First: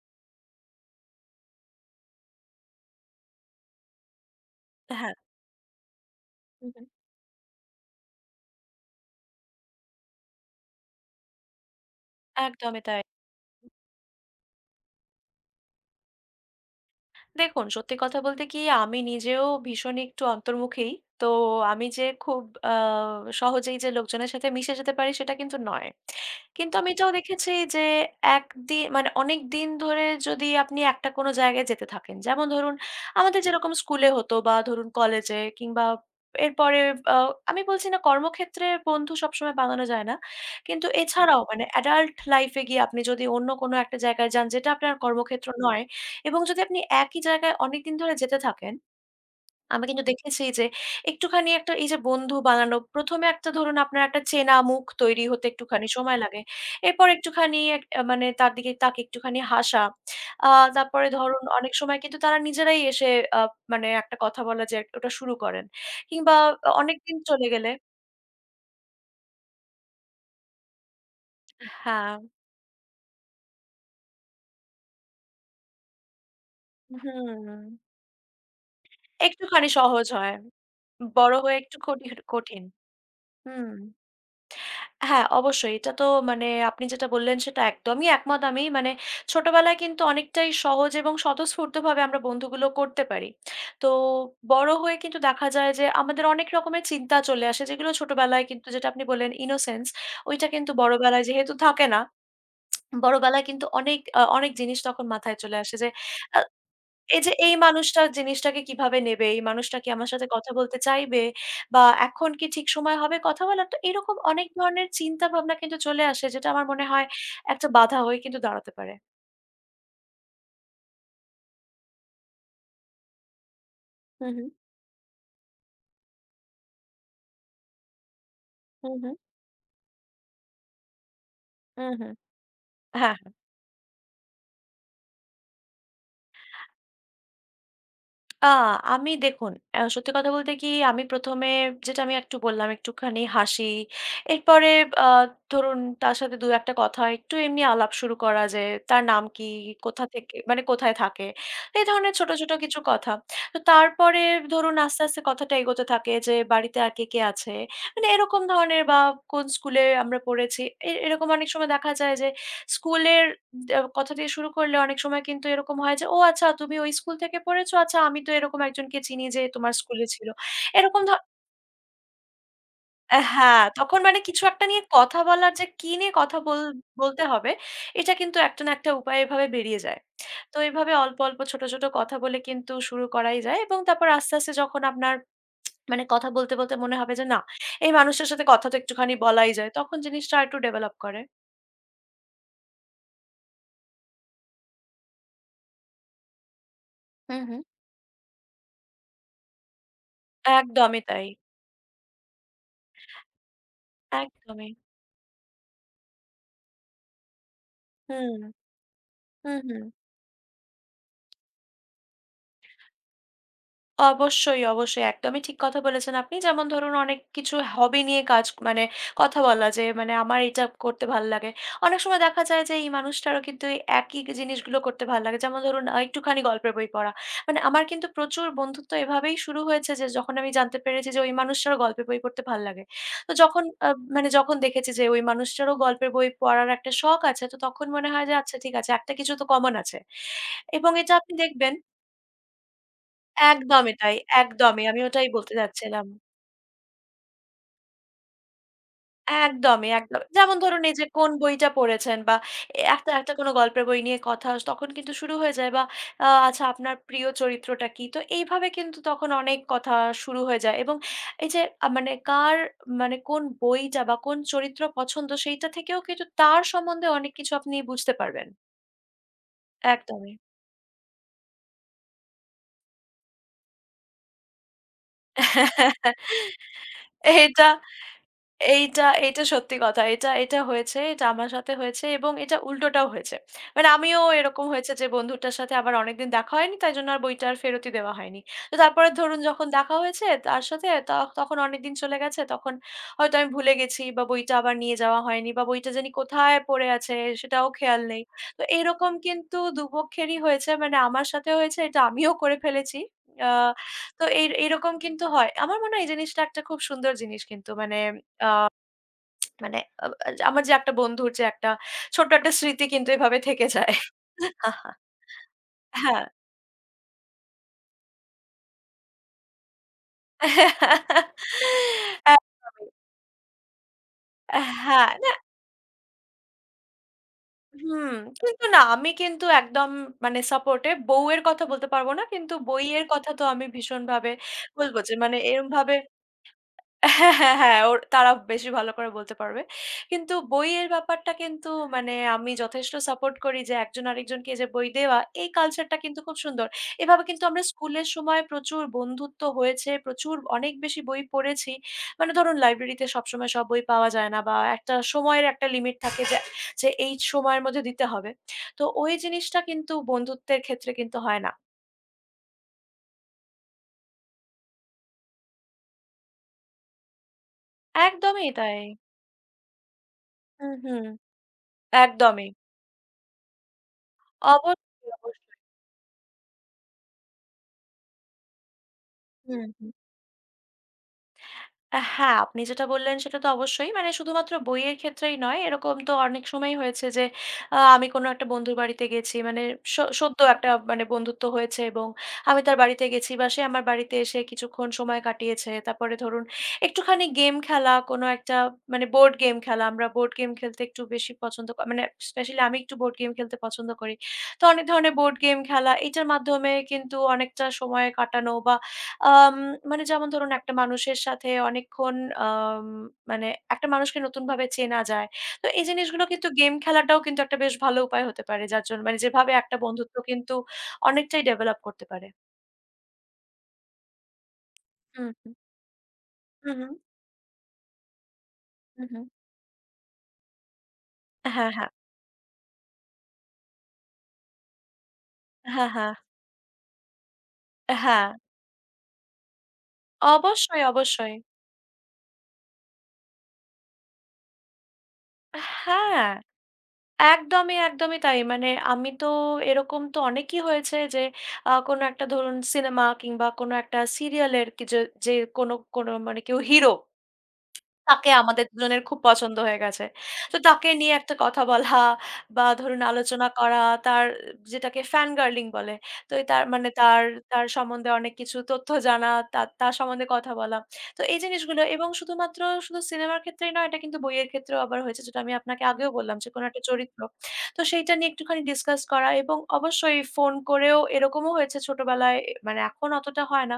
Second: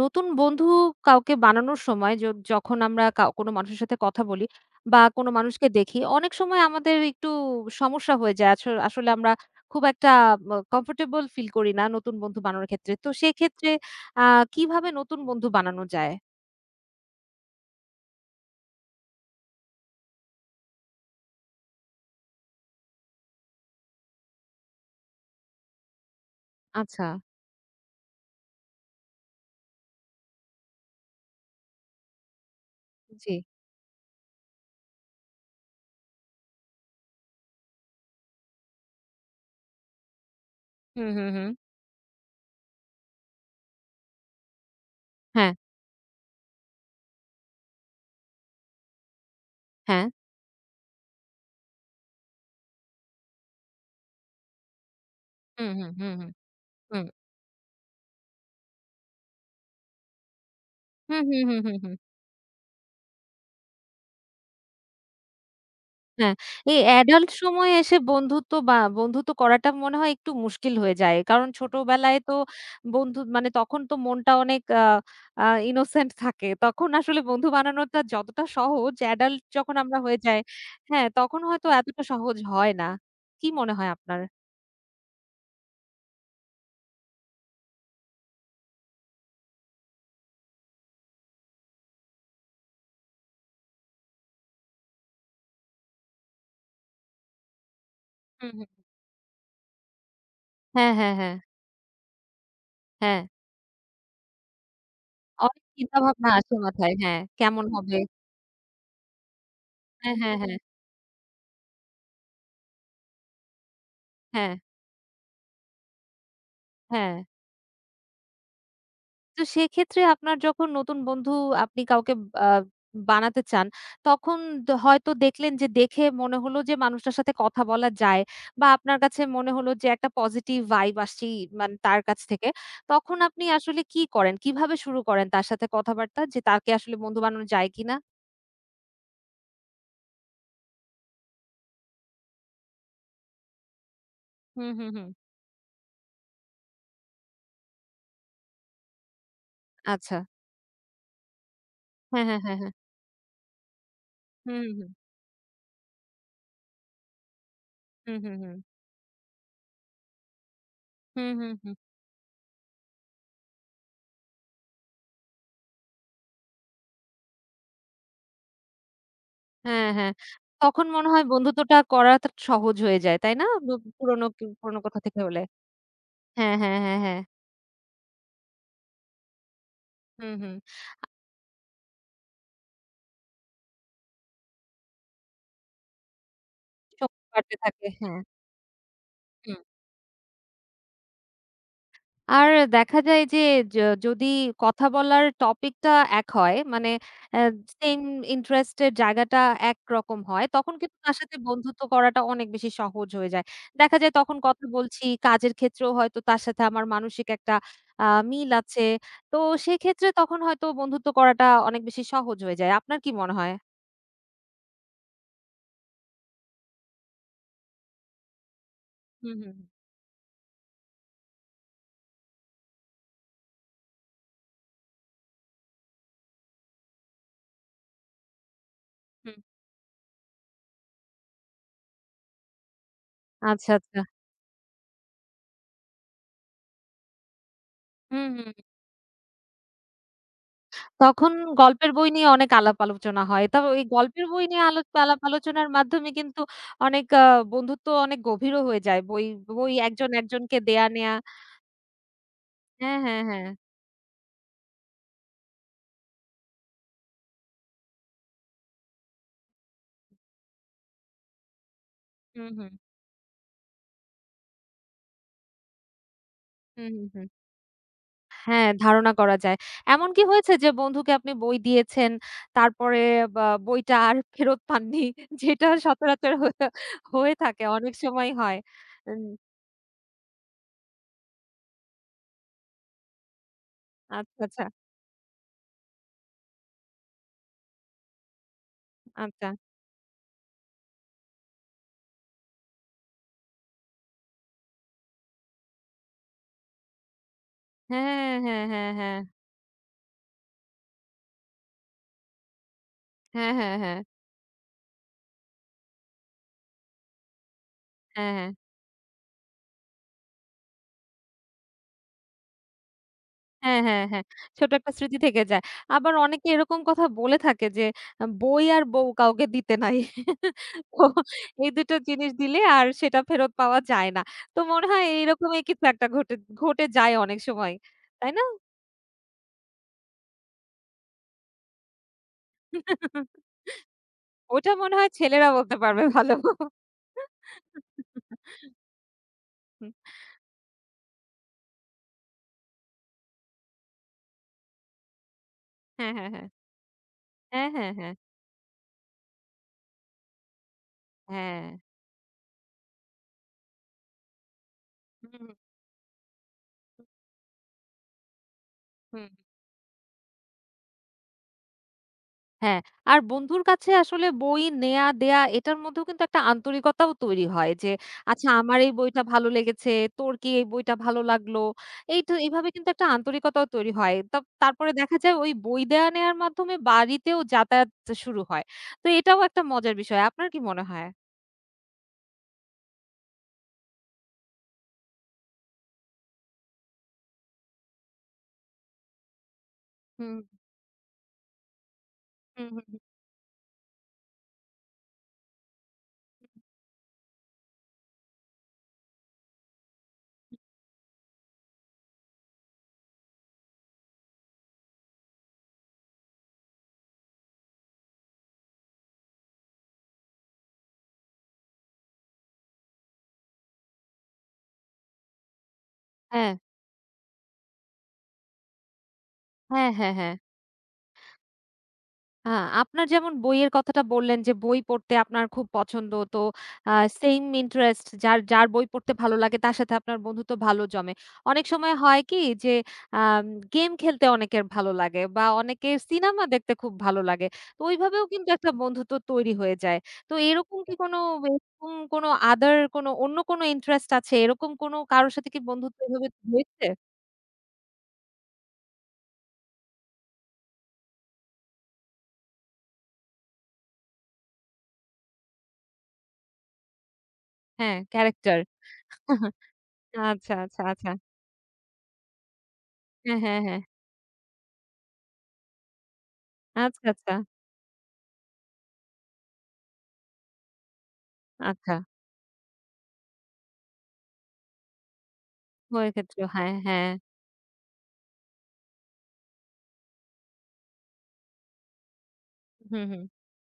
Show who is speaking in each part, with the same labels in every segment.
Speaker 1: নতুন বন্ধু কাউকে বানানোর সময় যখন আমরা কোনো মানুষের সাথে কথা বলি বা
Speaker 2: হ্যাঁ,
Speaker 1: কোনো মানুষকে দেখি, অনেক সময়
Speaker 2: হু, হুম।
Speaker 1: আমাদের একটু সমস্যা হয়ে যায়। আসলে আমরা খুব একটা কমফোর্টেবল ফিল করি না নতুন বন্ধু বানানোর
Speaker 2: একদমই
Speaker 1: ক্ষেত্রে।
Speaker 2: তাই।
Speaker 1: তো সেক্ষেত্রে আ কিভাবে নতুন বন্ধু বানানো যায়?
Speaker 2: দেখুন, সত্যি কথা বলতে কি আমি নিজেও ভীষণ একটু অন্তর্মুখী। তো আমি যে খুব আ সহজেই যে লোকজনের সাথে মিশে যেতে পারি সেটা কিন্তু নয়। কিন্তু আমি
Speaker 1: আচ্ছা,
Speaker 2: এটাও দেখেছি যে মানে অনেকদিন ধরে যদি আপনি একটা কোনো জায়গায় যেতে থাকেন, যেমন ধরুন
Speaker 1: জি।
Speaker 2: আমাদের যেরকম স্কুলে হতো বা ধরুন কলেজে কিংবা এরপরে আ আমি বলছি না কর্মক্ষেত্রে বন্ধু সবসময় বানানো যায় না। কিন্তু হুম।
Speaker 1: হুম, হুম,
Speaker 2: এছাড়াও
Speaker 1: হুম।
Speaker 2: মানে অ্যাডাল্ট লাইফ এ গিয়ে আপনি যদি অন্য কোনো একটা জায়গায় যান যেটা আপনার কর্মক্ষেত্র
Speaker 1: হ্যাঁ,
Speaker 2: নয় এবং যদি আপনি একই জায়গায় অনেকদিন ধরে যেতে থাকেন, আমি
Speaker 1: হ্যাঁ।
Speaker 2: কিন্তু দেখেছি যে একটুখানি একটা এই যে বন্ধু বানানো, ১ম এ একটা ধরুন আপনার একটা চেনা মুখ তৈরি হতে
Speaker 1: হুম,
Speaker 2: একটুখানি
Speaker 1: হুম, হুম,
Speaker 2: সময়
Speaker 1: হুম।
Speaker 2: লাগে।
Speaker 1: হুম,
Speaker 2: এরপর একটুখানি এক আ মানে তার দিকে তাকে একটুখানি হাসা। আ তারপরে
Speaker 1: হুম, হুম,
Speaker 2: ধরুন
Speaker 1: হুম,
Speaker 2: অনেক
Speaker 1: হুম। হুম,
Speaker 2: সময় কিন্তু তারা নিজেরাই এসে আ মানে একটা কথা বলা যে ওটা শুরু করেন।
Speaker 1: হ্যাঁ,
Speaker 2: কিংবা
Speaker 1: এই
Speaker 2: অনেকদিন
Speaker 1: অ্যাডাল্ট
Speaker 2: চলে গেলে
Speaker 1: সময়ে এসে বন্ধুত্ব বা বন্ধুত্ব করাটা মনে হয় একটু মুশকিল হয়ে যায়। কারণ
Speaker 2: হ্যাঁ,
Speaker 1: ছোটবেলায় তো বন্ধু মানে তখন তো মনটা অনেক আ আ ইনোসেন্ট থাকে। তখন আসলে বন্ধু
Speaker 2: হুম,
Speaker 1: বানানোটা যতটা সহজ অ্যাডাল্ট
Speaker 2: একটুখানি
Speaker 1: যখন আমরা
Speaker 2: সহজ
Speaker 1: হয়ে
Speaker 2: হয়।
Speaker 1: যাই, হ্যাঁ,
Speaker 2: বড়
Speaker 1: তখন
Speaker 2: হয়ে
Speaker 1: হয়তো
Speaker 2: একটু
Speaker 1: এতটা
Speaker 2: কঠিন
Speaker 1: সহজ
Speaker 2: কঠিন।
Speaker 1: হয় না। কি
Speaker 2: হুম।
Speaker 1: মনে হয় আপনার?
Speaker 2: হ্যাঁ, অবশ্যই। এটা তো মানে আপনি যেটা বললেন সেটা একদমই একমত আমি। মানে ছোটবেলায় কিন্তু অনেকটাই সহজ এবং স্বতঃস্ফূর্তভাবে আমরা বন্ধুগুলো করতে পারি। তো বড় হয়ে কিন্তু দেখা যায় যে আমাদের অনেক রকমের চিন্তা চলে আসে যেগুলো ছোটবেলায়
Speaker 1: হুম,
Speaker 2: কিন্তু
Speaker 1: হুম।
Speaker 2: যেটা আপনি বললেন ইনোসেন্স ওইটা কিন্তু
Speaker 1: হ্যাঁ, হ্যাঁ,
Speaker 2: বড়বেলায়
Speaker 1: হ্যাঁ,
Speaker 2: যেহেতু থাকে না,
Speaker 1: হ্যাঁ।
Speaker 2: বড়বেলায় কিন্তু অনেক অনেক জিনিস তখন মাথায় চলে
Speaker 1: অনেক
Speaker 2: আসে যে
Speaker 1: চিন্তাভাবনা আসে মাথায়। হ্যাঁ,
Speaker 2: এই যে এই
Speaker 1: কেমন হবে?
Speaker 2: মানুষটা জিনিসটাকে কিভাবে নেবে? এই মানুষটা কি আমার
Speaker 1: হ্যাঁ,
Speaker 2: সাথে
Speaker 1: হ্যাঁ,
Speaker 2: কথা
Speaker 1: হ্যাঁ,
Speaker 2: বলতে চাইবে? বা এখন কি ঠিক সময় হবে কথা বলার? তো এরকম অনেক
Speaker 1: হ্যাঁ,
Speaker 2: ধরনের চিন্তা ভাবনা কিন্তু চলে আসে যেটা আমার মনে হয়
Speaker 1: হ্যাঁ।
Speaker 2: একটা বাধা হয়ে কিন্তু দাঁড়াতে পারে।
Speaker 1: তো সেক্ষেত্রে আপনার যখন নতুন বন্ধু আপনি কাউকে আ বানাতে চান,
Speaker 2: হু,
Speaker 1: তখন
Speaker 2: হু,
Speaker 1: হয়তো দেখলেন যে দেখে মনে হলো যে মানুষটার সাথে কথা বলা যায় বা
Speaker 2: হু,
Speaker 1: আপনার
Speaker 2: হু,
Speaker 1: কাছে মনে হলো যে একটা পজিটিভ ভাইব আসছেই মানে
Speaker 2: হু,
Speaker 1: তার
Speaker 2: হু।
Speaker 1: কাছ থেকে। তখন
Speaker 2: হ্যাঁ।
Speaker 1: আপনি আসলে কি করেন? কিভাবে শুরু করেন তার সাথে কথাবার্তা যে তাকে আসলে বন্ধু বানানো যায় কিনা?
Speaker 2: আ আমি দেখুন, সত্যি কথা বলতে কি আমি ১ম এ যেটা আমি একটু বললাম একটুখানি হাসি। এরপরে
Speaker 1: হুম, হুম,
Speaker 2: আ
Speaker 1: হুম।
Speaker 2: ধরুন তার সাথে ২-১ টা কথা একটু এমনি আলাপ শুরু করা যে তার নাম কি? কোথা
Speaker 1: আচ্ছা।
Speaker 2: থেকে মানে কোথায় থাকে? এই ধরনের
Speaker 1: হ্যাঁ,
Speaker 2: ছোট,
Speaker 1: হ্যাঁ,
Speaker 2: ছোট
Speaker 1: হ্যাঁ, হ্যাঁ।
Speaker 2: কিছু কথা। তো তারপরে
Speaker 1: হুম,
Speaker 2: ধরুন
Speaker 1: হুম,
Speaker 2: আস্তে, আস্তে কথাটা এগোতে থাকে যে বাড়িতে আর কে, কে আছে? মানে
Speaker 1: হুম, হুম,
Speaker 2: এরকম
Speaker 1: হুম,
Speaker 2: ধরনের বা কোন স্কুলে আমরা পড়েছি। এরকম
Speaker 1: হুম,
Speaker 2: অনেক
Speaker 1: হুম,
Speaker 2: সময়
Speaker 1: হুম।
Speaker 2: দেখা যায় যে স্কুলের কথা দিয়ে শুরু করলে অনেক সময় কিন্তু এরকম হয় যে, "ও আচ্ছা তুমি ওই স্কুল থেকে পড়েছো? আচ্ছা আমি তো এরকম একজনকে চিনি যে তোমার
Speaker 1: হ্যাঁ,
Speaker 2: স্কুলে
Speaker 1: হ্যাঁ।
Speaker 2: ছিল।"
Speaker 1: তখন
Speaker 2: এরকম
Speaker 1: মনে
Speaker 2: ধ
Speaker 1: হয় বন্ধুত্বটা করাটা সহজ হয়ে যায়,
Speaker 2: আ
Speaker 1: তাই না?
Speaker 2: হ্যাঁ, তখন মানে
Speaker 1: পুরনো
Speaker 2: কিছু একটা
Speaker 1: পুরনো
Speaker 2: নিয়ে
Speaker 1: কথা থেকে
Speaker 2: কথা
Speaker 1: হলে।
Speaker 2: বলার যে কি নিয়ে কথা
Speaker 1: হ্যাঁ, হ্যাঁ, হ্যাঁ, হ্যাঁ।
Speaker 2: বলতে হবে, এটা কিন্তু একটা না একটা উপায়ে এভাবে বেরিয়ে যায়।
Speaker 1: হুম, হুম।
Speaker 2: তো এভাবে অল্প, অল্প ছোট, ছোট কথা বলে কিন্তু শুরু করাই যায় এবং তারপর আস্তে, আস্তে যখন আপনার মানে কথা বলতে, বলতে মনে হবে
Speaker 1: সময়
Speaker 2: যে, "না,
Speaker 1: বাড়তে থাকে,
Speaker 2: এই
Speaker 1: হ্যাঁ।
Speaker 2: মানুষটার সাথে কথা তো একটুখানি বলাই
Speaker 1: হুম।
Speaker 2: যায়।" তখন জিনিসটা আরেকটু ডেভেলপ করে।
Speaker 1: আর দেখা যায় যে য যদি কথা বলার টপিকটা এক হয় মানে অ্যা
Speaker 2: হুম, হুম।
Speaker 1: সেম ইন্টারেস্ট এর জায়গাটা একরকম হয়, তখন কিন্তু
Speaker 2: একদমই
Speaker 1: তার
Speaker 2: তাই।
Speaker 1: সাথে বন্ধুত্ব করাটা অনেক বেশি সহজ হয়ে যায়। দেখা যায় তখন কথা
Speaker 2: একদমই।
Speaker 1: বলছি, কাজের ক্ষেত্রেও হয়তো তার সাথে আমার মানসিক একটা
Speaker 2: হুম,
Speaker 1: মিল আছে। তো
Speaker 2: হুম, হুম।
Speaker 1: সেক্ষেত্রে তখন হয়তো বন্ধুত্ব করাটা অনেক বেশি সহজ হয়ে যায়। আপনার কি মনে হয়?
Speaker 2: অবশ্যই, অবশ্যই। একদমই ঠিক কথা বলেছেন আপনি। যেমন ধরুন অনেক কিছু হবি নিয়ে কাজ মানে
Speaker 1: হুম,
Speaker 2: কথা
Speaker 1: হুম,
Speaker 2: বলা যে মানে আমার এটা করতে ভাল লাগে। অনেক সময় দেখা যায় যে এই মানুষটারও কিন্তু এই একই জিনিসগুলো করতে ভাল লাগে। যেমন ধরুন একটুখানি গল্পের বই পড়া। মানে আমার কিন্তু প্রচুর বন্ধুত্ব এভাবেই
Speaker 1: হুম।
Speaker 2: শুরু হয়েছে যে যখন আমি জানতে পেরেছি যে ওই মানুষটারও গল্পের বই পড়তে ভাল লাগে। তো যখন
Speaker 1: আচ্ছা,
Speaker 2: আ
Speaker 1: আচ্ছা।
Speaker 2: মানে যখন দেখেছি যে ওই মানুষটারও গল্পের বই পড়ার একটা শখ আছে তো তখন মনে হয়
Speaker 1: হুম,
Speaker 2: যে
Speaker 1: হুম।
Speaker 2: আচ্ছা ঠিক আছে একটা কিছু তো কমন আছে। এবং এটা
Speaker 1: তখন
Speaker 2: আপনি দেখবেন
Speaker 1: গল্পের বই নিয়ে অনেক আলাপ আলোচনা হয়। তবে ওই
Speaker 2: একদম এটাই,
Speaker 1: গল্পের বই নিয়ে
Speaker 2: একদমই। আমি
Speaker 1: আলাপ
Speaker 2: ওটাই বলতে
Speaker 1: আলোচনার
Speaker 2: যাচ্ছিলাম।
Speaker 1: মাধ্যমে কিন্তু অনেক বন্ধুত্ব অনেক গভীরও হয়ে যায়। বই বই
Speaker 2: একদমই,
Speaker 1: একজন
Speaker 2: একদম।
Speaker 1: একজনকে
Speaker 2: যেমন ধরুন
Speaker 1: দেয়া
Speaker 2: এই যে
Speaker 1: নেয়া।
Speaker 2: কোন বইটা পড়েছেন বা এ
Speaker 1: হ্যাঁ,
Speaker 2: একটা
Speaker 1: হ্যাঁ,
Speaker 2: একটা
Speaker 1: হ্যাঁ।
Speaker 2: কোনো গল্পের বই নিয়ে কথা তখন কিন্তু শুরু হয়ে যায় বা আচ্ছা আপনার প্রিয় চরিত্রটা কি? তো এইভাবে কিন্তু তখন অনেক কথা শুরু হয়ে যায় এবং এই যে মানে
Speaker 1: হুম,
Speaker 2: কার
Speaker 1: হুম।
Speaker 2: মানে কোন বইটা বা কোন চরিত্র পছন্দ সেইটা থেকেও কিন্তু তার
Speaker 1: হুম, হুম,
Speaker 2: সম্বন্ধে
Speaker 1: হুম।
Speaker 2: অনেক কিছু আপনি বুঝতে পারবেন।
Speaker 1: হ্যাঁ, ধারণা করা যায়। এমন কি
Speaker 2: একদমই।
Speaker 1: হয়েছে যে বন্ধুকে আপনি বই দিয়েছেন, তারপরে বা বইটা আর ফেরত পাননি? যেটা সচরাচর হয়ে হয়ে থাকে,
Speaker 2: এটা
Speaker 1: অনেক সময় হয়।
Speaker 2: এইটা,
Speaker 1: উম
Speaker 2: এইটা সত্যি কথা। এটা, এটা হয়েছে। এটা আমার সাথে হয়েছে এবং এটা উল্টোটাও হয়েছে। মানে আমিও
Speaker 1: আচ্ছা, আচ্ছা,
Speaker 2: এরকম হয়েছে যে বন্ধুটার সাথে আমার অনেকদিন দেখা হয়নি। তাই জন্য আর বইটা আর ফেরতই দেওয়া হয়নি। তো তারপরে ধরুন
Speaker 1: আচ্ছা।
Speaker 2: যখন দেখা হয়েছে তার সাথে তখন অনেকদিন চলে গেছে। তখন হয়তো আমি ভুলে গেছি বা বইটা আবার নিয়ে যাওয়া হয়নি বা বইটা জানি কোথায় পড়ে আছে সেটাও খেয়াল নেই।
Speaker 1: হ্যাঁ,
Speaker 2: তো
Speaker 1: হ্যাঁ, হ্যাঁ,
Speaker 2: এরকম
Speaker 1: হ্যাঁ।
Speaker 2: কিন্তু দুপক্ষেরই হয়েছে। মানে আমার সাথে হয়েছে এটা আমিও করে ফেলেছি। আ
Speaker 1: হ্যাঁ, হ্যাঁ, হ্যাঁ।
Speaker 2: তো এই এইরকম কিন্তু হয়। আমার মনে হয় এই জিনিসটা একটা খুব সুন্দর জিনিস কিন্তু। মানে
Speaker 1: হ্যাঁ, হ্যাঁ।
Speaker 2: মানে আ আ আমার যে একটা বন্ধুর যে একটা ছোট্ট একটা স্মৃতি কিন্তু এভাবে থেকে
Speaker 1: হ্যাঁ,
Speaker 2: যায়।
Speaker 1: হ্যাঁ, হ্যাঁ। ছোট একটা স্মৃতি থেকে যায়। আবার
Speaker 2: হ্যাঁ।
Speaker 1: অনেকে এরকম কথা বলে থাকে যে, বই আর বউ কাউকে দিতে নাই। তো এই ২ টো জিনিস দিলে আর
Speaker 2: একদমই।
Speaker 1: সেটা ফেরত পাওয়া যায় না। তো মনে হয়
Speaker 2: হ্যাঁ, না
Speaker 1: এইরকমই কিছু একটা ঘটে ঘটে যায় অনেক সময়।
Speaker 2: হুম,
Speaker 1: তাই না?
Speaker 2: কিন্তু না আমি কিন্তু একদম মানে সাপোর্টিভ। বউয়ের কথা বলতে পারব না। কিন্তু বইয়ের কথা তো আমি ভীষণভাবে
Speaker 1: ওটা মনে
Speaker 2: বলব
Speaker 1: হয়
Speaker 2: যে মানে
Speaker 1: ছেলেরা বলতে
Speaker 2: এরমভাবে
Speaker 1: পারবে ভালো।
Speaker 2: হ্যাঁ, হ্যাঁ, হ্যাঁ, ওর তারা বেশি ভালো করে বলতে পারবে। কিন্তু বইয়ের ব্যাপারটা কিন্তু মানে আমি যথেষ্ট সাপোর্ট করি যে একজন আরেকজনকে যে বই দেওয়া, এই কালচারটা
Speaker 1: হ্যাঁ,
Speaker 2: কিন্তু
Speaker 1: হ্যাঁ,
Speaker 2: খুব
Speaker 1: হ্যাঁ।
Speaker 2: সুন্দর। এভাবে কিন্তু আমরা
Speaker 1: হ্যাঁ, হ্যাঁ,
Speaker 2: স্কুলের
Speaker 1: হ্যাঁ।
Speaker 2: সময় প্রচুর বন্ধুত্ব হয়েছে, প্রচুর অনেক বেশি বই
Speaker 1: হ্যাঁ।
Speaker 2: পড়েছি। মানে ধরুন লাইব্রেরিতে সবসময় সব বই পাওয়া যায় না বা একটা সময়ের
Speaker 1: হুম,
Speaker 2: একটা লিমিট থাকে যে, যে এই সময়ের মধ্যে দিতে হবে। তো ওই
Speaker 1: হুম।
Speaker 2: জিনিসটা কিন্তু বন্ধুত্বের ক্ষেত্রে কিন্তু হয় না।
Speaker 1: হ্যাঁ, আর বন্ধুর কাছে আসলে বই নেয়া দেয়া এটার মধ্যেও কিন্তু একটা আন্তরিকতাও তৈরি হয় যে, আচ্ছা
Speaker 2: একদমই
Speaker 1: আমার
Speaker 2: তাই।
Speaker 1: এই বইটা ভালো লেগেছে, তোর কি এই
Speaker 2: হুম,
Speaker 1: বইটা
Speaker 2: হুম।
Speaker 1: ভালো লাগলো? এই তো
Speaker 2: একদমই।
Speaker 1: এইভাবে কিন্তু একটা আন্তরিকতাও তৈরি হয়। তারপরে
Speaker 2: অবশ্যই,
Speaker 1: দেখা যায় ওই
Speaker 2: অবশ্যই।
Speaker 1: বই দেয়া নেয়ার মাধ্যমে বাড়িতেও যাতায়াত শুরু হয়। তো এটাও একটা
Speaker 2: হুম, হুম।
Speaker 1: মজার বিষয়। আপনার কি মনে হয়?
Speaker 2: হ্যাঁ, আপনি যেটা বললেন সেটা তো অবশ্যই। মানে শুধুমাত্র বইয়ের ক্ষেত্রেই নয়, এরকম তো অনেক সময়ই হয়েছে যে আমি কোনো একটা বন্ধুর বাড়িতে গেছি। মানে
Speaker 1: হুম,
Speaker 2: সদ্য একটা মানে বন্ধুত্ব হয়েছে এবং আমি
Speaker 1: হুম,
Speaker 2: তার
Speaker 1: হুম, হুম।
Speaker 2: বাড়িতে গেছি বা সে আমার বাড়িতে এসে কিছুক্ষণ সময় কাটিয়েছে। তারপরে ধরুন একটুখানি গেম খেলা, কোনো একটা মানে বোর্ড গেম খেলা। আমরা বোর্ড গেম খেলতে একটু বেশি পছন্দ মানে স্পেশালি আমি একটু বোর্ড গেম খেলতে পছন্দ করি। তো অনেক ধরনের বোর্ড গেম খেলা, এইটার মাধ্যমে কিন্তু অনেকটা সময় কাটানো বা আম মানে যেমন ধরুন একটা মানুষের সাথে অনেকক্ষণ আম মানে একটা মানুষকে নতুনভাবে চেনা যায়। তো এই জিনিসগুলো কিন্তু
Speaker 1: হ্যাঁ,
Speaker 2: গেম খেলাটাও কিন্তু একটা বেশ ভালো উপায় হতে পারে। যার জন্য মানে যেভাবে একটা
Speaker 1: হ্যাঁ, হ্যাঁ,
Speaker 2: বন্ধুত্ব
Speaker 1: হ্যাঁ।
Speaker 2: কিন্তু অনেকটাই ডেভেলপ করতে পারে।
Speaker 1: আ আপনার যেমন বইয়ের কথাটা বললেন যে, বই পড়তে
Speaker 2: হুম,
Speaker 1: আপনার
Speaker 2: হুম,
Speaker 1: খুব পছন্দ। তো
Speaker 2: হুম,
Speaker 1: আ
Speaker 2: হুম,
Speaker 1: সেইম ইন্টারেস্ট যার, যার বই
Speaker 2: হুম,
Speaker 1: পড়তে
Speaker 2: হুম।
Speaker 1: ভালো লাগে তার সাথে আপনার বন্ধুত্ব ভালো জমে। অনেক
Speaker 2: হ্যাঁ, হ্যাঁ,
Speaker 1: সময় হয় কি যে, আম গেম খেলতে অনেকের ভালো লাগে বা
Speaker 2: হ্যাঁ,
Speaker 1: অনেকের
Speaker 2: হ্যাঁ,
Speaker 1: সিনেমা দেখতে খুব ভালো লাগে। তো ওইভাবেও
Speaker 2: হ্যাঁ।
Speaker 1: কিন্তু একটা বন্ধুত্ব তৈরি হয়ে যায়। তো এরকম
Speaker 2: অবশ্যই,
Speaker 1: কি কোনো
Speaker 2: অবশ্যই।
Speaker 1: এরকম কোনো আদার কোনো অন্য কোনো ইন্টারেস্ট আছে? এরকম কোনো কারো সাথে কি বন্ধুত্ব
Speaker 2: হ্যাঁ,
Speaker 1: এভাবে হয়েছে?
Speaker 2: একদমই, একদমই তাই। মানে আমি তো এরকম তো অনেকই হয়েছে যে কোনো একটা ধরুন সিনেমা কিংবা কোনো একটা সিরিয়ালের কি যে যে কোনো কোনো মানে কেউ হিরো
Speaker 1: হ্যাঁ,
Speaker 2: তাকে
Speaker 1: ক্যারাক্টার।
Speaker 2: আমাদের দুজনের খুব পছন্দ হয়ে গেছে।
Speaker 1: আচ্ছা,
Speaker 2: তো
Speaker 1: আচ্ছা,
Speaker 2: তাকে
Speaker 1: আচ্ছা।
Speaker 2: নিয়ে একটা কথা বলা বা ধরুন
Speaker 1: হ্যাঁ,
Speaker 2: আলোচনা
Speaker 1: হ্যাঁ,
Speaker 2: করা,
Speaker 1: হ্যাঁ।
Speaker 2: তার যেটাকে ফ্যান গার্লিং বলে। তো এই তার মানে
Speaker 1: আচ্ছা,
Speaker 2: তার,
Speaker 1: আচ্ছা,
Speaker 2: তার সম্বন্ধে অনেক কিছু তথ্য জানা, তার সম্বন্ধে কথা বলা। তো এই জিনিসগুলো
Speaker 1: আচ্ছা।
Speaker 2: এবং শুধু সিনেমার ক্ষেত্রেই নয়, এটা কিন্তু বইয়ের ক্ষেত্রেও আবার হয়েছে যেটা আমি আপনাকে আগেও
Speaker 1: বইয়ের
Speaker 2: বললাম
Speaker 1: ক্ষেত্রেও
Speaker 2: যে কোনো
Speaker 1: হ্যাঁ,
Speaker 2: একটা
Speaker 1: হ্যাঁ।
Speaker 2: চরিত্র। তো সেইটা নিয়ে একটুখানি ডিসকাস করা এবং অবশ্যই ফোন করেও এরকমও হয়েছে ছোটবেলায় মানে
Speaker 1: হুম,
Speaker 2: এখন
Speaker 1: হুম।
Speaker 2: অতটা হয় না।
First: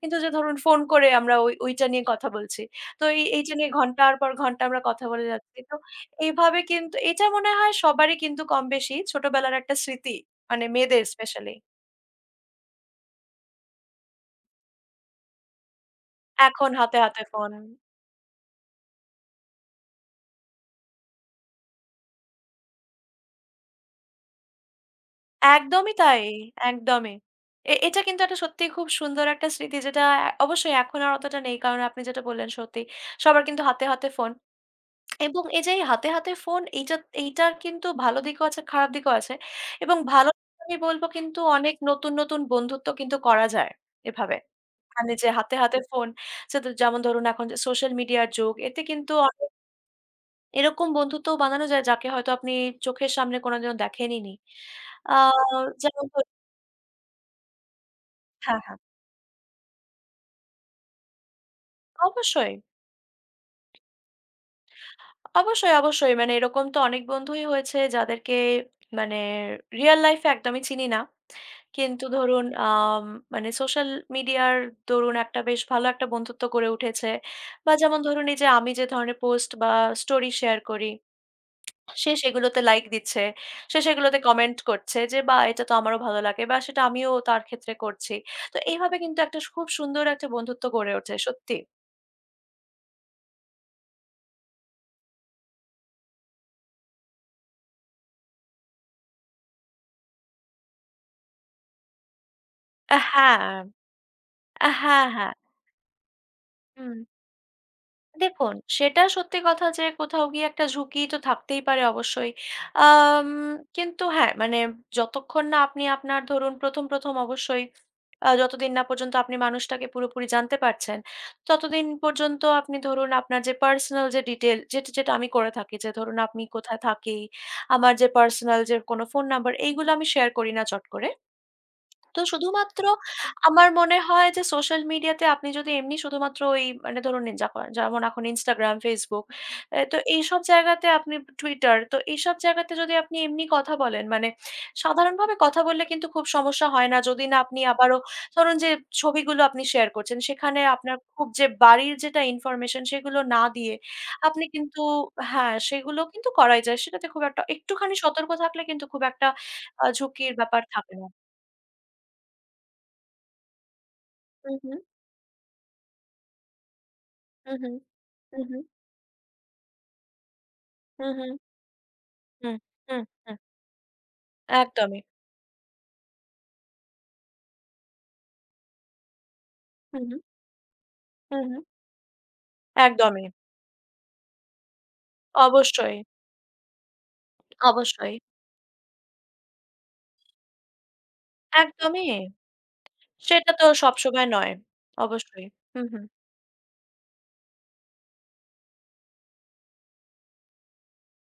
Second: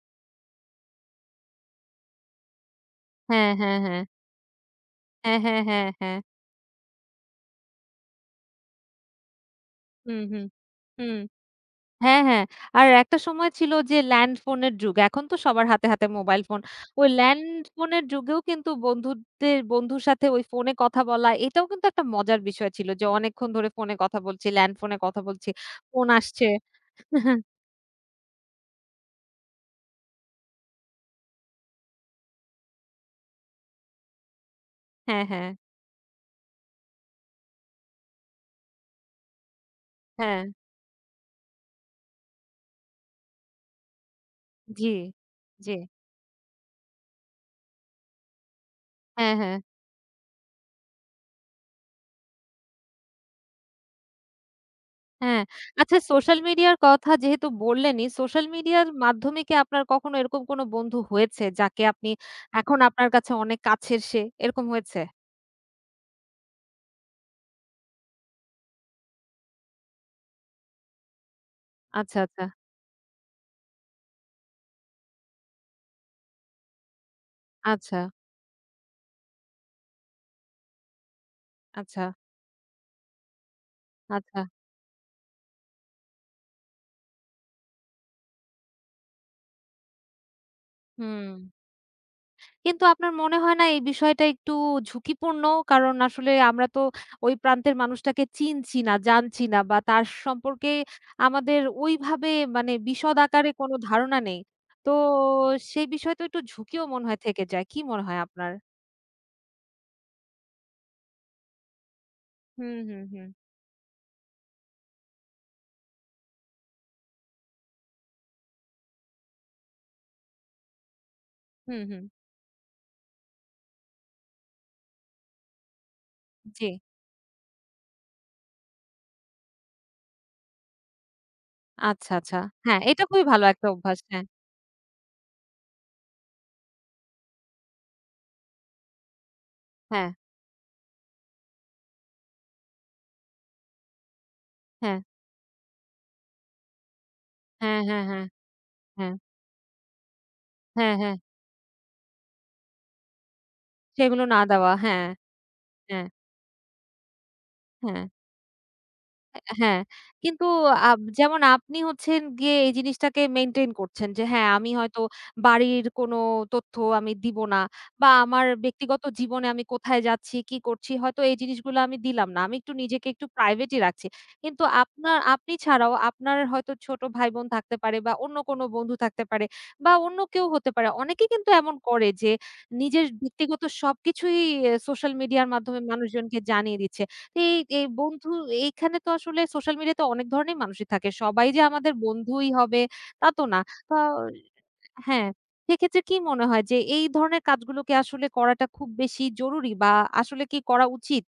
Speaker 2: কিন্তু যে ধরুন ফোন করে আমরা ওইটা নিয়ে কথা বলছি। তো এই
Speaker 1: হ্যাঁ,
Speaker 2: এইটা নিয়ে
Speaker 1: হ্যাঁ, হ্যাঁ।
Speaker 2: ঘন্টার পর ঘন্টা আমরা কথা বলে
Speaker 1: হ্যাঁ,
Speaker 2: যাচ্ছি।
Speaker 1: হ্যাঁ,
Speaker 2: তো
Speaker 1: হ্যাঁ, হ্যাঁ।
Speaker 2: এইভাবে কিন্তু এটা মনে হয় সবারই কিন্তু কমবেশি ছোটবেলার একটা স্মৃতি।
Speaker 1: হুম, হুম,
Speaker 2: মানে মেয়েদের
Speaker 1: হুম।
Speaker 2: স্পেশালি।
Speaker 1: হ্যাঁ, হ্যাঁ। আর একটা সময় ছিল যে ল্যান্ড ফোনের যুগ। এখন তো সবার হাতে, হাতে মোবাইল ফোন।
Speaker 2: এখন হাতে,
Speaker 1: ওই
Speaker 2: হাতে
Speaker 1: ল্যান্ড
Speaker 2: ফোন।
Speaker 1: ফোনের যুগেও কিন্তু বন্ধুদের বন্ধুর সাথে ওই ফোনে কথা বলা এটাও কিন্তু একটা মজার বিষয় ছিল যে অনেকক্ষণ ধরে ফোনে কথা বলছি, ল্যান্ড ফোনে কথা বলছি।
Speaker 2: একদমই
Speaker 1: ফোন
Speaker 2: তাই,
Speaker 1: আসছে।
Speaker 2: একদমই। এটা কিন্তু একটা সত্যিই খুব সুন্দর একটা স্মৃতি যেটা অবশ্যই এখন আর অতটা নেই। কারণ আপনি যেটা বললেন সত্যি। সবার কিন্তু হাতে, হাতে ফোন।
Speaker 1: হ্যাঁ,
Speaker 2: এবং
Speaker 1: হ্যাঁ,
Speaker 2: এই যে এই হাতে, হাতে ফোন এইটার কিন্তু ভালো দিকও আছে, খারাপ দিকও আছে। এবং ভালো
Speaker 1: হ্যাঁ।
Speaker 2: দিক আমি বলব কিন্তু অনেক নতুন, নতুন বন্ধুত্ব কিন্তু করা যায় এভাবে।
Speaker 1: জি,
Speaker 2: মানে যে হাতে,
Speaker 1: জি।
Speaker 2: হাতে ফোন সেতো যেমন ধরুন এখন যে সোশ্যাল মিডিয়ার যুগ এতে কিন্তু
Speaker 1: হ্যাঁ,
Speaker 2: অনেক
Speaker 1: হ্যাঁ।
Speaker 2: এরকম বন্ধুত্বও বানানো যায় যাকে হয়তো আপনি চোখের সামনে কোনোদিনও দেখেনই নি। আ
Speaker 1: হ্যাঁ। আচ্ছা
Speaker 2: যেমন ধরুন
Speaker 1: সোশ্যাল মিডিয়ার কথা যেহেতু বললেনই, সোশ্যাল
Speaker 2: হ্যাঁ, হ্যাঁ
Speaker 1: মিডিয়ার মাধ্যমে কি আপনার কখনো এরকম কোনো বন্ধু হয়েছে যাকে আপনি
Speaker 2: অবশ্যই।
Speaker 1: এখন আপনার কাছে অনেক কাছের সে? এরকম হয়েছে?
Speaker 2: অবশ্যই, অবশ্যই। মানে এরকম তো অনেক বন্ধুই হয়েছে যাদেরকে মানে রিয়াল লাইফ এ একদমই চিনি না। কিন্তু
Speaker 1: আচ্ছা, আচ্ছা,
Speaker 2: ধরুন মানে সোশ্যাল মিডিয়ার দরুন একটা বেশ ভালো একটা বন্ধুত্ব গড়ে উঠেছে। বা
Speaker 1: আচ্ছা,
Speaker 2: যেমন ধরুন এই যে আমি যে ধরনের পোস্ট বা স্টোরি শেয়ার করি,
Speaker 1: আচ্ছা,
Speaker 2: সেগুলোতে লাইক দিচ্ছে। সেগুলোতে
Speaker 1: আচ্ছা।
Speaker 2: কমেন্ট করছে যে, "বাহ! এটা তো আমারও ভালো লাগে" বা "সেটা আমিও তার ক্ষেত্রে করছি।" তো এইভাবে কিন্তু একটা খুব সুন্দর একটা বন্ধুত্ব গড়ে ওঠে,
Speaker 1: হুম।
Speaker 2: সত্যি।
Speaker 1: কিন্তু আপনার মনে হয় না এই বিষয়টা একটু ঝুঁকিপূর্ণ? কারণ আসলে আমরা তো ওই প্রান্তের মানুষটাকে চিনছি না, জানছি না বা তার সম্পর্কে আমাদের ওইভাবে মানে বিশদ
Speaker 2: হ্যাঁ,
Speaker 1: আকারে কোনো ধারণা নেই। তো
Speaker 2: হ্যাঁ, হ্যাঁ।
Speaker 1: সেই বিষয় তো একটু ঝুঁকিও
Speaker 2: হুম।
Speaker 1: মনে হয় থেকে যায়। কি মনে হয় আপনার?
Speaker 2: দেখুন, সেটা সত্যি কথা যে কোথাও গিয়ে একটা ঝুঁকি তো থাকতেই পারে অবশ্যই।
Speaker 1: হুম, হুম, হুম।
Speaker 2: আম কিন্তু হ্যাঁ, মানে যতক্ষণ না আপনি আপনার ধরুন ১ম অবশ্যই যতদিন না পর্যন্ত আপনি মানুষটাকে পুরোপুরি জানতে পারছেন,
Speaker 1: হুম,
Speaker 2: ততদিন
Speaker 1: হুম।
Speaker 2: পর্যন্ত আপনি ধরুন আপনার যে পার্সোনাল যে ডিটেইল যেটা, যেটা আমি করে থাকি যে ধরুন আপনি
Speaker 1: জি।
Speaker 2: কোথায় থাকি, আমার যে পার্সোনাল যে কোনো ফোন নাম্বার এইগুলো আমি শেয়ার করি না চট করে।
Speaker 1: আচ্ছা,
Speaker 2: তো
Speaker 1: আচ্ছা। হ্যাঁ,
Speaker 2: শুধুমাত্র
Speaker 1: এটা খুবই ভালো একটা
Speaker 2: আমার মনে
Speaker 1: অভ্যাস। হ্যাঁ,
Speaker 2: হয় যে সোশ্যাল মিডিয়াতে আপনি যদি এমনি শুধুমাত্র ওই মানে ধরুন নিন যখন যেমন এখন Instagram, Facebook এ তো
Speaker 1: হ্যাঁ,
Speaker 2: এইসব জায়গাতে আপনি Twitter তো এইসব জায়গাতে যদি আপনি এমনি কথা বলেন মানে সাধারণভাবে কথা বললে কিন্তু খুব সমস্যা হয় না। যদি না আপনি
Speaker 1: হ্যাঁ,
Speaker 2: আবারও
Speaker 1: হ্যাঁ, হ্যাঁ, হ্যাঁ,
Speaker 2: ধরুন যে
Speaker 1: হ্যাঁ, হ্যাঁ, হ্যাঁ।
Speaker 2: ছবিগুলো আপনি শেয়ার করছেন সেখানে
Speaker 1: হ্যাঁ,
Speaker 2: আপনার
Speaker 1: হ্যাঁ,
Speaker 2: খুব যে বাড়ির যেটা ইনফরমেশন সেগুলো না দিয়ে
Speaker 1: সেগুলো না
Speaker 2: আপনি
Speaker 1: দেওয়া।
Speaker 2: কিন্তু
Speaker 1: হ্যাঁ,
Speaker 2: হ্যাঁ, সেগুলো
Speaker 1: হ্যাঁ,
Speaker 2: কিন্তু করাই যায়। সেটাতে খুব একটা একটুখানি
Speaker 1: হ্যাঁ।
Speaker 2: সতর্ক থাকলে কিন্তু খুব একটা
Speaker 1: অ্যা হ্যাঁ,
Speaker 2: ঝুঁকির
Speaker 1: কিন্তু
Speaker 2: ব্যাপার থাকে না।
Speaker 1: যেমন আপনি হচ্ছেন গিয়ে এই জিনিসটাকে মেইনটেইন করছেন যে হ্যাঁ,
Speaker 2: হু,
Speaker 1: আমি
Speaker 2: হু।
Speaker 1: হয়তো বাড়ির কোনো তথ্য আমি দিব
Speaker 2: হুম,
Speaker 1: না
Speaker 2: হুম,
Speaker 1: বা
Speaker 2: হুম,
Speaker 1: আমার
Speaker 2: হুম,
Speaker 1: ব্যক্তিগত জীবনে আমি কোথায় যাচ্ছি, কি করছি
Speaker 2: হুম,
Speaker 1: হয়তো
Speaker 2: হুম,
Speaker 1: এই জিনিসগুলো আমি দিলাম না। আমি
Speaker 2: হুম,
Speaker 1: একটু
Speaker 2: হুম,
Speaker 1: নিজেকে একটু
Speaker 2: হুম,
Speaker 1: প্রাইভেটই রাখছি। কিন্তু
Speaker 2: একদমই।
Speaker 1: আপনার আপনি ছাড়াও আপনার হয়তো ছোট ভাই-বোন থাকতে পারে বা অন্য কোনো বন্ধু থাকতে পারে বা
Speaker 2: হুম,
Speaker 1: অন্য
Speaker 2: হুম,
Speaker 1: কেউ হতে পারে। অনেকেই
Speaker 2: হুম,
Speaker 1: কিন্তু
Speaker 2: হুম,
Speaker 1: এমন করে যে নিজের
Speaker 2: একদমই।
Speaker 1: ব্যক্তিগত সবকিছুই সোশ্যাল মিডিয়ার মাধ্যমে
Speaker 2: অবশ্যই,
Speaker 1: মানুষজনকে জানিয়ে দিচ্ছে। এই, এই
Speaker 2: অবশ্যই।
Speaker 1: বন্ধু এইখানে তো আসলে সোশ্যাল মিডিয়াতে অনেক ধরনের মানুষই থাকে। সবাই যে আমাদের
Speaker 2: একদমই।
Speaker 1: বন্ধুই হবে তা তো
Speaker 2: সেটা
Speaker 1: না।
Speaker 2: তো
Speaker 1: আ
Speaker 2: সবসময় নয়।
Speaker 1: হ্যাঁ,
Speaker 2: অবশ্যই। হুম,
Speaker 1: সেক্ষেত্রে
Speaker 2: হুম।
Speaker 1: কি মনে হয় যে এই ধরনের কাজগুলোকে আসলে করাটা খুব বেশি জরুরি বা আসলে কি করা উচিত?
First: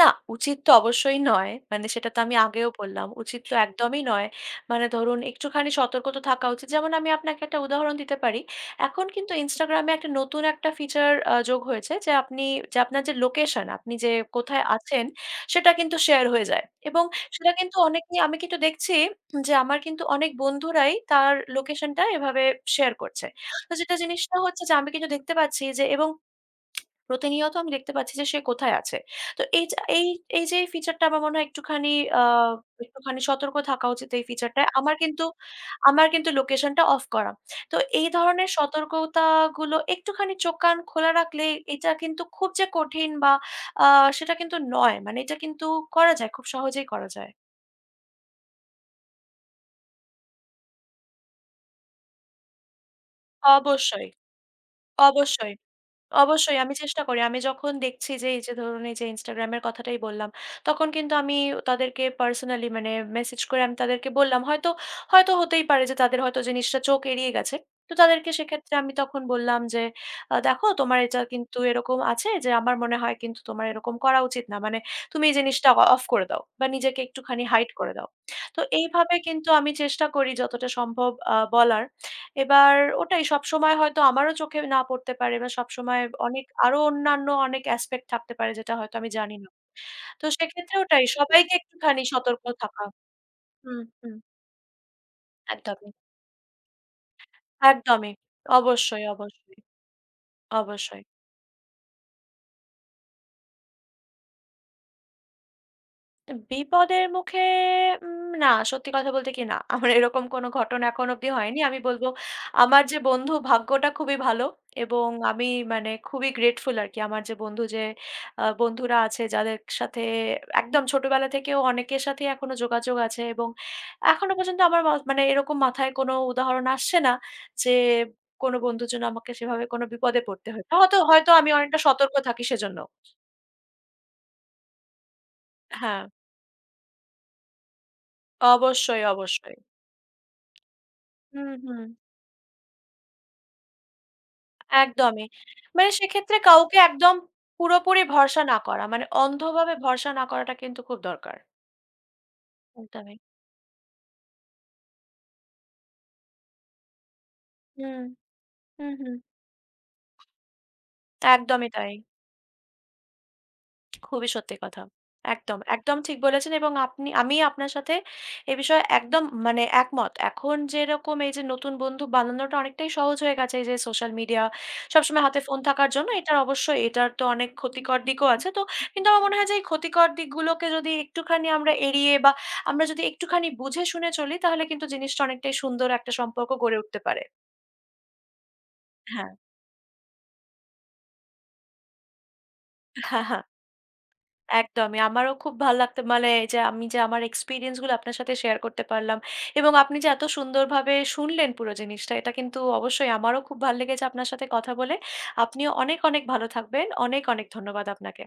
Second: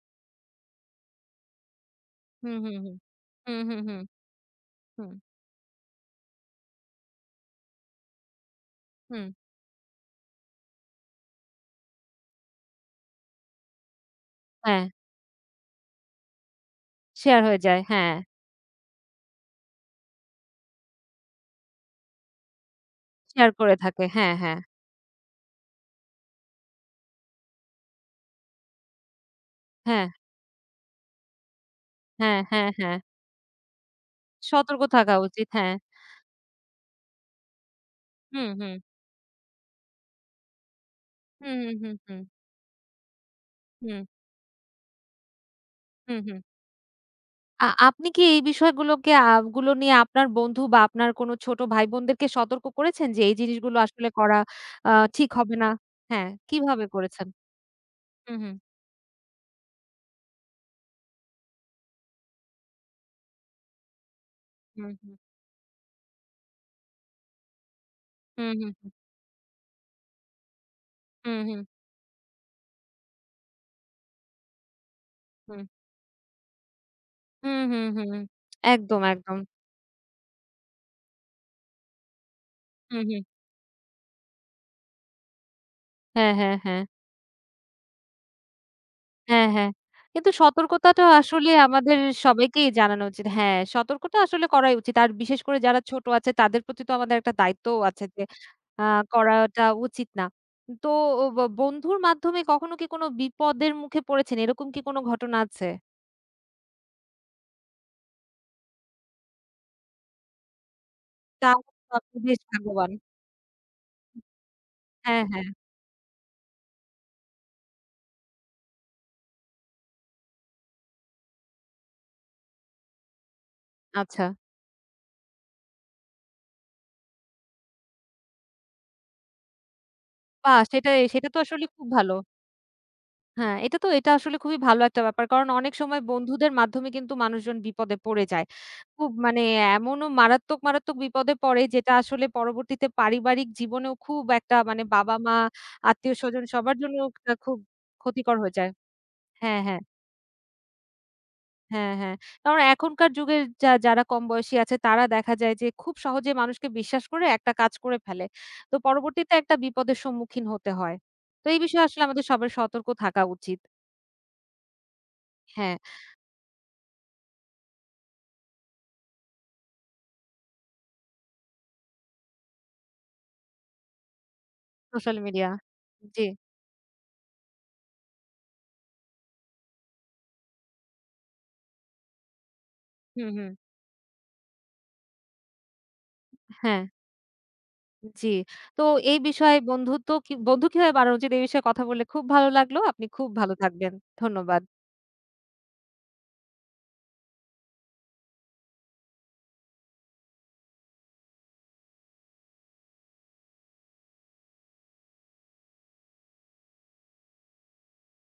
Speaker 2: না, উচিত তো অবশ্যই নয়। মানে সেটা তো আমি
Speaker 1: হুম,
Speaker 2: আগেও
Speaker 1: হুম, হুম।
Speaker 2: বললাম। উচিত তো
Speaker 1: হুম, হুম, হুম,
Speaker 2: একদমই নয়। মানে
Speaker 1: হুম,
Speaker 2: ধরুন একটুখানি সতর্ক তো থাকা উচিত। যেমন আমি আপনাকে একটা উদাহরণ দিতে পারি। এখন
Speaker 1: হুম।
Speaker 2: কিন্তু Instagram এ একটা নতুন একটা ফিচার যোগ হয়েছে যে আপনি যে আপনার যে লোকেশন, আপনি যে কোথায়
Speaker 1: হ্যাঁ,
Speaker 2: আছেন সেটা কিন্তু শেয়ার হয়ে যায়। এবং
Speaker 1: শেয়ার
Speaker 2: সেটা
Speaker 1: হয়ে
Speaker 2: কিন্তু
Speaker 1: যায়। হ্যাঁ,
Speaker 2: অনেকেই আমি কিন্তু দেখছি যে আমার কিন্তু অনেক বন্ধুরাই তার লোকেশনটা এভাবে শেয়ার করছে।
Speaker 1: শেয়ার
Speaker 2: তো
Speaker 1: করে
Speaker 2: যেটা
Speaker 1: থাকে। হ্যাঁ,
Speaker 2: জিনিসটা
Speaker 1: হ্যাঁ,
Speaker 2: হচ্ছে যে আমি কিন্তু দেখতে পাচ্ছি যে এবং প্রতিনিয়ত আমি দেখতে পাচ্ছি যে সে কোথায় আছে। তো এই যে
Speaker 1: হ্যাঁ,
Speaker 2: এই এই যে ফিচারটা আমার মনে হয় একটুখানি আ
Speaker 1: হ্যাঁ, হ্যাঁ, হ্যাঁ।
Speaker 2: একটুখানি সতর্ক থাকা উচিত এই ফিচারটায়।
Speaker 1: সতর্ক
Speaker 2: আমার
Speaker 1: থাকা
Speaker 2: কিন্তু
Speaker 1: উচিত। হ্যাঁ।
Speaker 2: আমার কিন্তু লোকেশনটা অফ করা। তো এই
Speaker 1: হুম,
Speaker 2: ধরনের
Speaker 1: হুম।
Speaker 2: সতর্কতাগুলো একটুখানি চোখ কান খোলা রাখলে
Speaker 1: হুম, হুম,
Speaker 2: এটা
Speaker 1: হুম, হুম,
Speaker 2: কিন্তু খুব যে কঠিন বা আ
Speaker 1: হুম,
Speaker 2: সেটা কিন্তু নয়। মানে এটা কিন্তু করা
Speaker 1: হুম,
Speaker 2: যায়,
Speaker 1: হুম।
Speaker 2: খুব সহজেই করা যায়।
Speaker 1: আপনি কি এই বিষয়গুলোকে আ গুলো নিয়ে আপনার বন্ধু বা আপনার কোনো ছোট ভাই-বোনদেরকে সতর্ক করেছেন যে এই জিনিসগুলো আসলে
Speaker 2: অবশ্যই,
Speaker 1: করা আ ঠিক হবে
Speaker 2: অবশ্যই।
Speaker 1: না? হ্যাঁ,
Speaker 2: অবশ্যই আমি
Speaker 1: কিভাবে
Speaker 2: চেষ্টা করি।
Speaker 1: করেছেন?
Speaker 2: আমি যখন দেখছি যে
Speaker 1: হুম,
Speaker 2: এই যে
Speaker 1: হুম,
Speaker 2: ধরুন এই যে Instagram এর কথাটাই বললাম, তখন কিন্তু আমি তাদেরকে পার্সোনালি মানে মেসেজ করে আমি তাদেরকে বললাম। হয়তো,
Speaker 1: হুম, হুম,
Speaker 2: হয়তো হতেই পারে যে তাদের হয়তো জিনিসটা চোখ এড়িয়ে গেছে। তো তাদেরকে
Speaker 1: হুম, হুম,
Speaker 2: সেক্ষেত্রে
Speaker 1: হুম,
Speaker 2: আমি তখন বললাম যে, "দেখো তোমার এটা
Speaker 1: হুম,
Speaker 2: কিন্তু
Speaker 1: হুম,
Speaker 2: এরকম আছে যে আমার মনে হয় কিন্তু তোমার এরকম করা উচিত না। মানে তুমি এই
Speaker 1: হুম,
Speaker 2: জিনিসটা অফ করে দাও বা নিজেকে একটুখানি
Speaker 1: হুম,
Speaker 2: হাইড
Speaker 1: হুম,
Speaker 2: করে দাও।"
Speaker 1: হুম, হুম।
Speaker 2: তো
Speaker 1: একদম,
Speaker 2: এইভাবে
Speaker 1: একদম।
Speaker 2: কিন্তু আমি চেষ্টা করি যতটা সম্ভব বলার। এবার
Speaker 1: হুম, হুম।
Speaker 2: ওটাই সবসময় হয়তো আমারও চোখে না পড়তে পারে বা সবসময়
Speaker 1: হ্যাঁ,
Speaker 2: অনেক
Speaker 1: হ্যাঁ,
Speaker 2: আরো
Speaker 1: হ্যাঁ।
Speaker 2: অন্যান্য অনেক অ্যাসপেক্ট থাকতে পারে যেটা হয়তো আমি জানি
Speaker 1: হ্যাঁ,
Speaker 2: না।
Speaker 1: হ্যাঁ।
Speaker 2: তো
Speaker 1: কিন্তু
Speaker 2: সেক্ষেত্রে
Speaker 1: সতর্কতাটা
Speaker 2: ওটাই
Speaker 1: আসলে
Speaker 2: সবাইকে
Speaker 1: আমাদের
Speaker 2: একটুখানি সতর্ক
Speaker 1: সবাইকেই
Speaker 2: থাকা।
Speaker 1: জানানো উচিত। হ্যাঁ,
Speaker 2: হুম, হুম,
Speaker 1: সতর্কটা আসলে করাই উচিত। আর বিশেষ করে যারা
Speaker 2: একদমই,
Speaker 1: ছোট আছে তাদের প্রতি তো আমাদের একটা দায়িত্বও আছে
Speaker 2: একদমই।
Speaker 1: যে আ
Speaker 2: অবশ্যই, অবশ্যই,
Speaker 1: করাটা উচিত না। তো
Speaker 2: অবশ্যই।
Speaker 1: বন্ধুর মাধ্যমে কখনো কি কোনো বিপদের মুখে পড়েছেন? এরকম কি কোনো ঘটনা আছে?
Speaker 2: বিপদের মুখে না, সত্যি কথা বলতে কি না। আমার এরকম কোনো ঘটনা এখনো অব্দি হয়নি।
Speaker 1: তাহলে
Speaker 2: আমি
Speaker 1: তো
Speaker 2: বলব
Speaker 1: আপনি বেশ
Speaker 2: আমার
Speaker 1: ভাগ্যবান।
Speaker 2: যে বন্ধু ভাগ্যটা খুবই ভালো এবং
Speaker 1: হ্যাঁ, হ্যাঁ।
Speaker 2: আমি মানে খুবই গ্রেটফুল আরকি। আমার যে বন্ধু যে বন্ধুরা আছে যাদের সাথে একদম ছোটবেলা থেকেও অনেকের সাথেই এখনো যোগাযোগ আছে এবং
Speaker 1: আচ্ছা।
Speaker 2: এখনো পর্যন্ত আমার মানে এরকম মাথায় কোনো উদাহরণ আসছে না যে কোনো বন্ধুর জন্য আমাকে সেভাবে কোনো বিপদে পড়তে
Speaker 1: বাহ!
Speaker 2: হয়েছে।
Speaker 1: সেটা
Speaker 2: হয়তো,
Speaker 1: সেটা
Speaker 2: হয়তো
Speaker 1: তো
Speaker 2: আমি
Speaker 1: আসলে
Speaker 2: অনেকটা
Speaker 1: খুব ভালো।
Speaker 2: সতর্ক থাকি সেজন্য।
Speaker 1: হ্যাঁ, এটা তো এটা আসলে খুবই ভালো একটা ব্যাপার। কারণ অনেক সময়
Speaker 2: হ্যাঁ,
Speaker 1: বন্ধুদের মাধ্যমে কিন্তু মানুষজন বিপদে পড়ে যায়।
Speaker 2: অবশ্যই,
Speaker 1: খুব মানে
Speaker 2: অবশ্যই।
Speaker 1: এমনও মারাত্মক, মারাত্মক বিপদে
Speaker 2: হুম,
Speaker 1: পড়ে
Speaker 2: হুম।
Speaker 1: যেটা আসলে পরবর্তীতে পারিবারিক জীবনেও খুব একটা মানে
Speaker 2: একদমই।
Speaker 1: বাবা-মা,
Speaker 2: মানে সেক্ষেত্রে
Speaker 1: আত্মীয়স্বজন সবার
Speaker 2: কাউকে
Speaker 1: জন্য
Speaker 2: একদম
Speaker 1: একটা খুব
Speaker 2: পুরোপুরি
Speaker 1: ক্ষতিকর
Speaker 2: ভরসা
Speaker 1: হয়ে
Speaker 2: না
Speaker 1: যায়।
Speaker 2: করা। মানে
Speaker 1: হ্যাঁ,
Speaker 2: অন্ধভাবে
Speaker 1: হ্যাঁ,
Speaker 2: ভরসা না করাটা কিন্তু খুব দরকার।
Speaker 1: হ্যাঁ, হ্যাঁ। কারণ এখনকার
Speaker 2: একদমই।
Speaker 1: যুগের যারা কম বয়সী আছে তারা দেখা যায় যে খুব সহজে মানুষকে বিশ্বাস করে একটা কাজ করে
Speaker 2: হুম,
Speaker 1: ফেলে। তো
Speaker 2: হুম, হুম।
Speaker 1: পরবর্তীতে একটা বিপদের সম্মুখীন হতে হয়। তো এই
Speaker 2: একদমই
Speaker 1: বিষয়ে
Speaker 2: তাই।
Speaker 1: আসলে আমাদের সবার সতর্ক থাকা উচিত।
Speaker 2: খুবই সত্যি কথা। একদম,
Speaker 1: হ্যাঁ,
Speaker 2: একদম ঠিক বলেছেন এবং আপনি আমি আপনার সাথে এ বিষয়ে একদম মানে একমত। এখন যেরকম এই যে নতুন বন্ধু বানানোটা অনেকটাই সহজ হয়ে গেছে এই যে সোশ্যাল মিডিয়া
Speaker 1: সোশ্যাল
Speaker 2: সবসময় হাতে
Speaker 1: মিডিয়া।
Speaker 2: ফোন থাকার জন্য
Speaker 1: জি।
Speaker 2: এটার অবশ্যই এটার তো অনেক ক্ষতিকর দিকও আছে। তো কিন্তু আমার মনে হয় যে এই ক্ষতিকর দিকগুলোকে যদি একটুখানি আমরা এড়িয়ে বা আমরা যদি
Speaker 1: হুম,
Speaker 2: একটুখানি
Speaker 1: হুম।
Speaker 2: বুঝে শুনে চলি তাহলে কিন্তু জিনিসটা অনেকটাই সুন্দর একটা সম্পর্ক গড়ে
Speaker 1: হ্যাঁ।
Speaker 2: উঠতে পারে।
Speaker 1: জি। তো এই
Speaker 2: হ্যাঁ।
Speaker 1: বিষয়ে বন্ধু কিভাবে বাড়ানো উচিত? এই বিষয়ে কথা বলে খুব ভালো লাগলো। আপনি খুব ভালো থাকবেন। ধন্যবাদ।
Speaker 2: একদমই। আমারও খুব ভাল লাগতো মানে এই যে আমি যে আমার এক্সপেরিয়েন্স গুলো আপনার সাথে শেয়ার করতে পারলাম এবং আপনি যে এত সুন্দরভাবে শুনলেন পুরো জিনিসটা, এটা কিন্তু অবশ্যই আমারও খুব ভাল লেগেছে আপনার সাথে কথা বলে। আপনিও অনেক, অনেক ভালো থাকবেন। অনেক, অনেক ধন্যবাদ আপনাকে।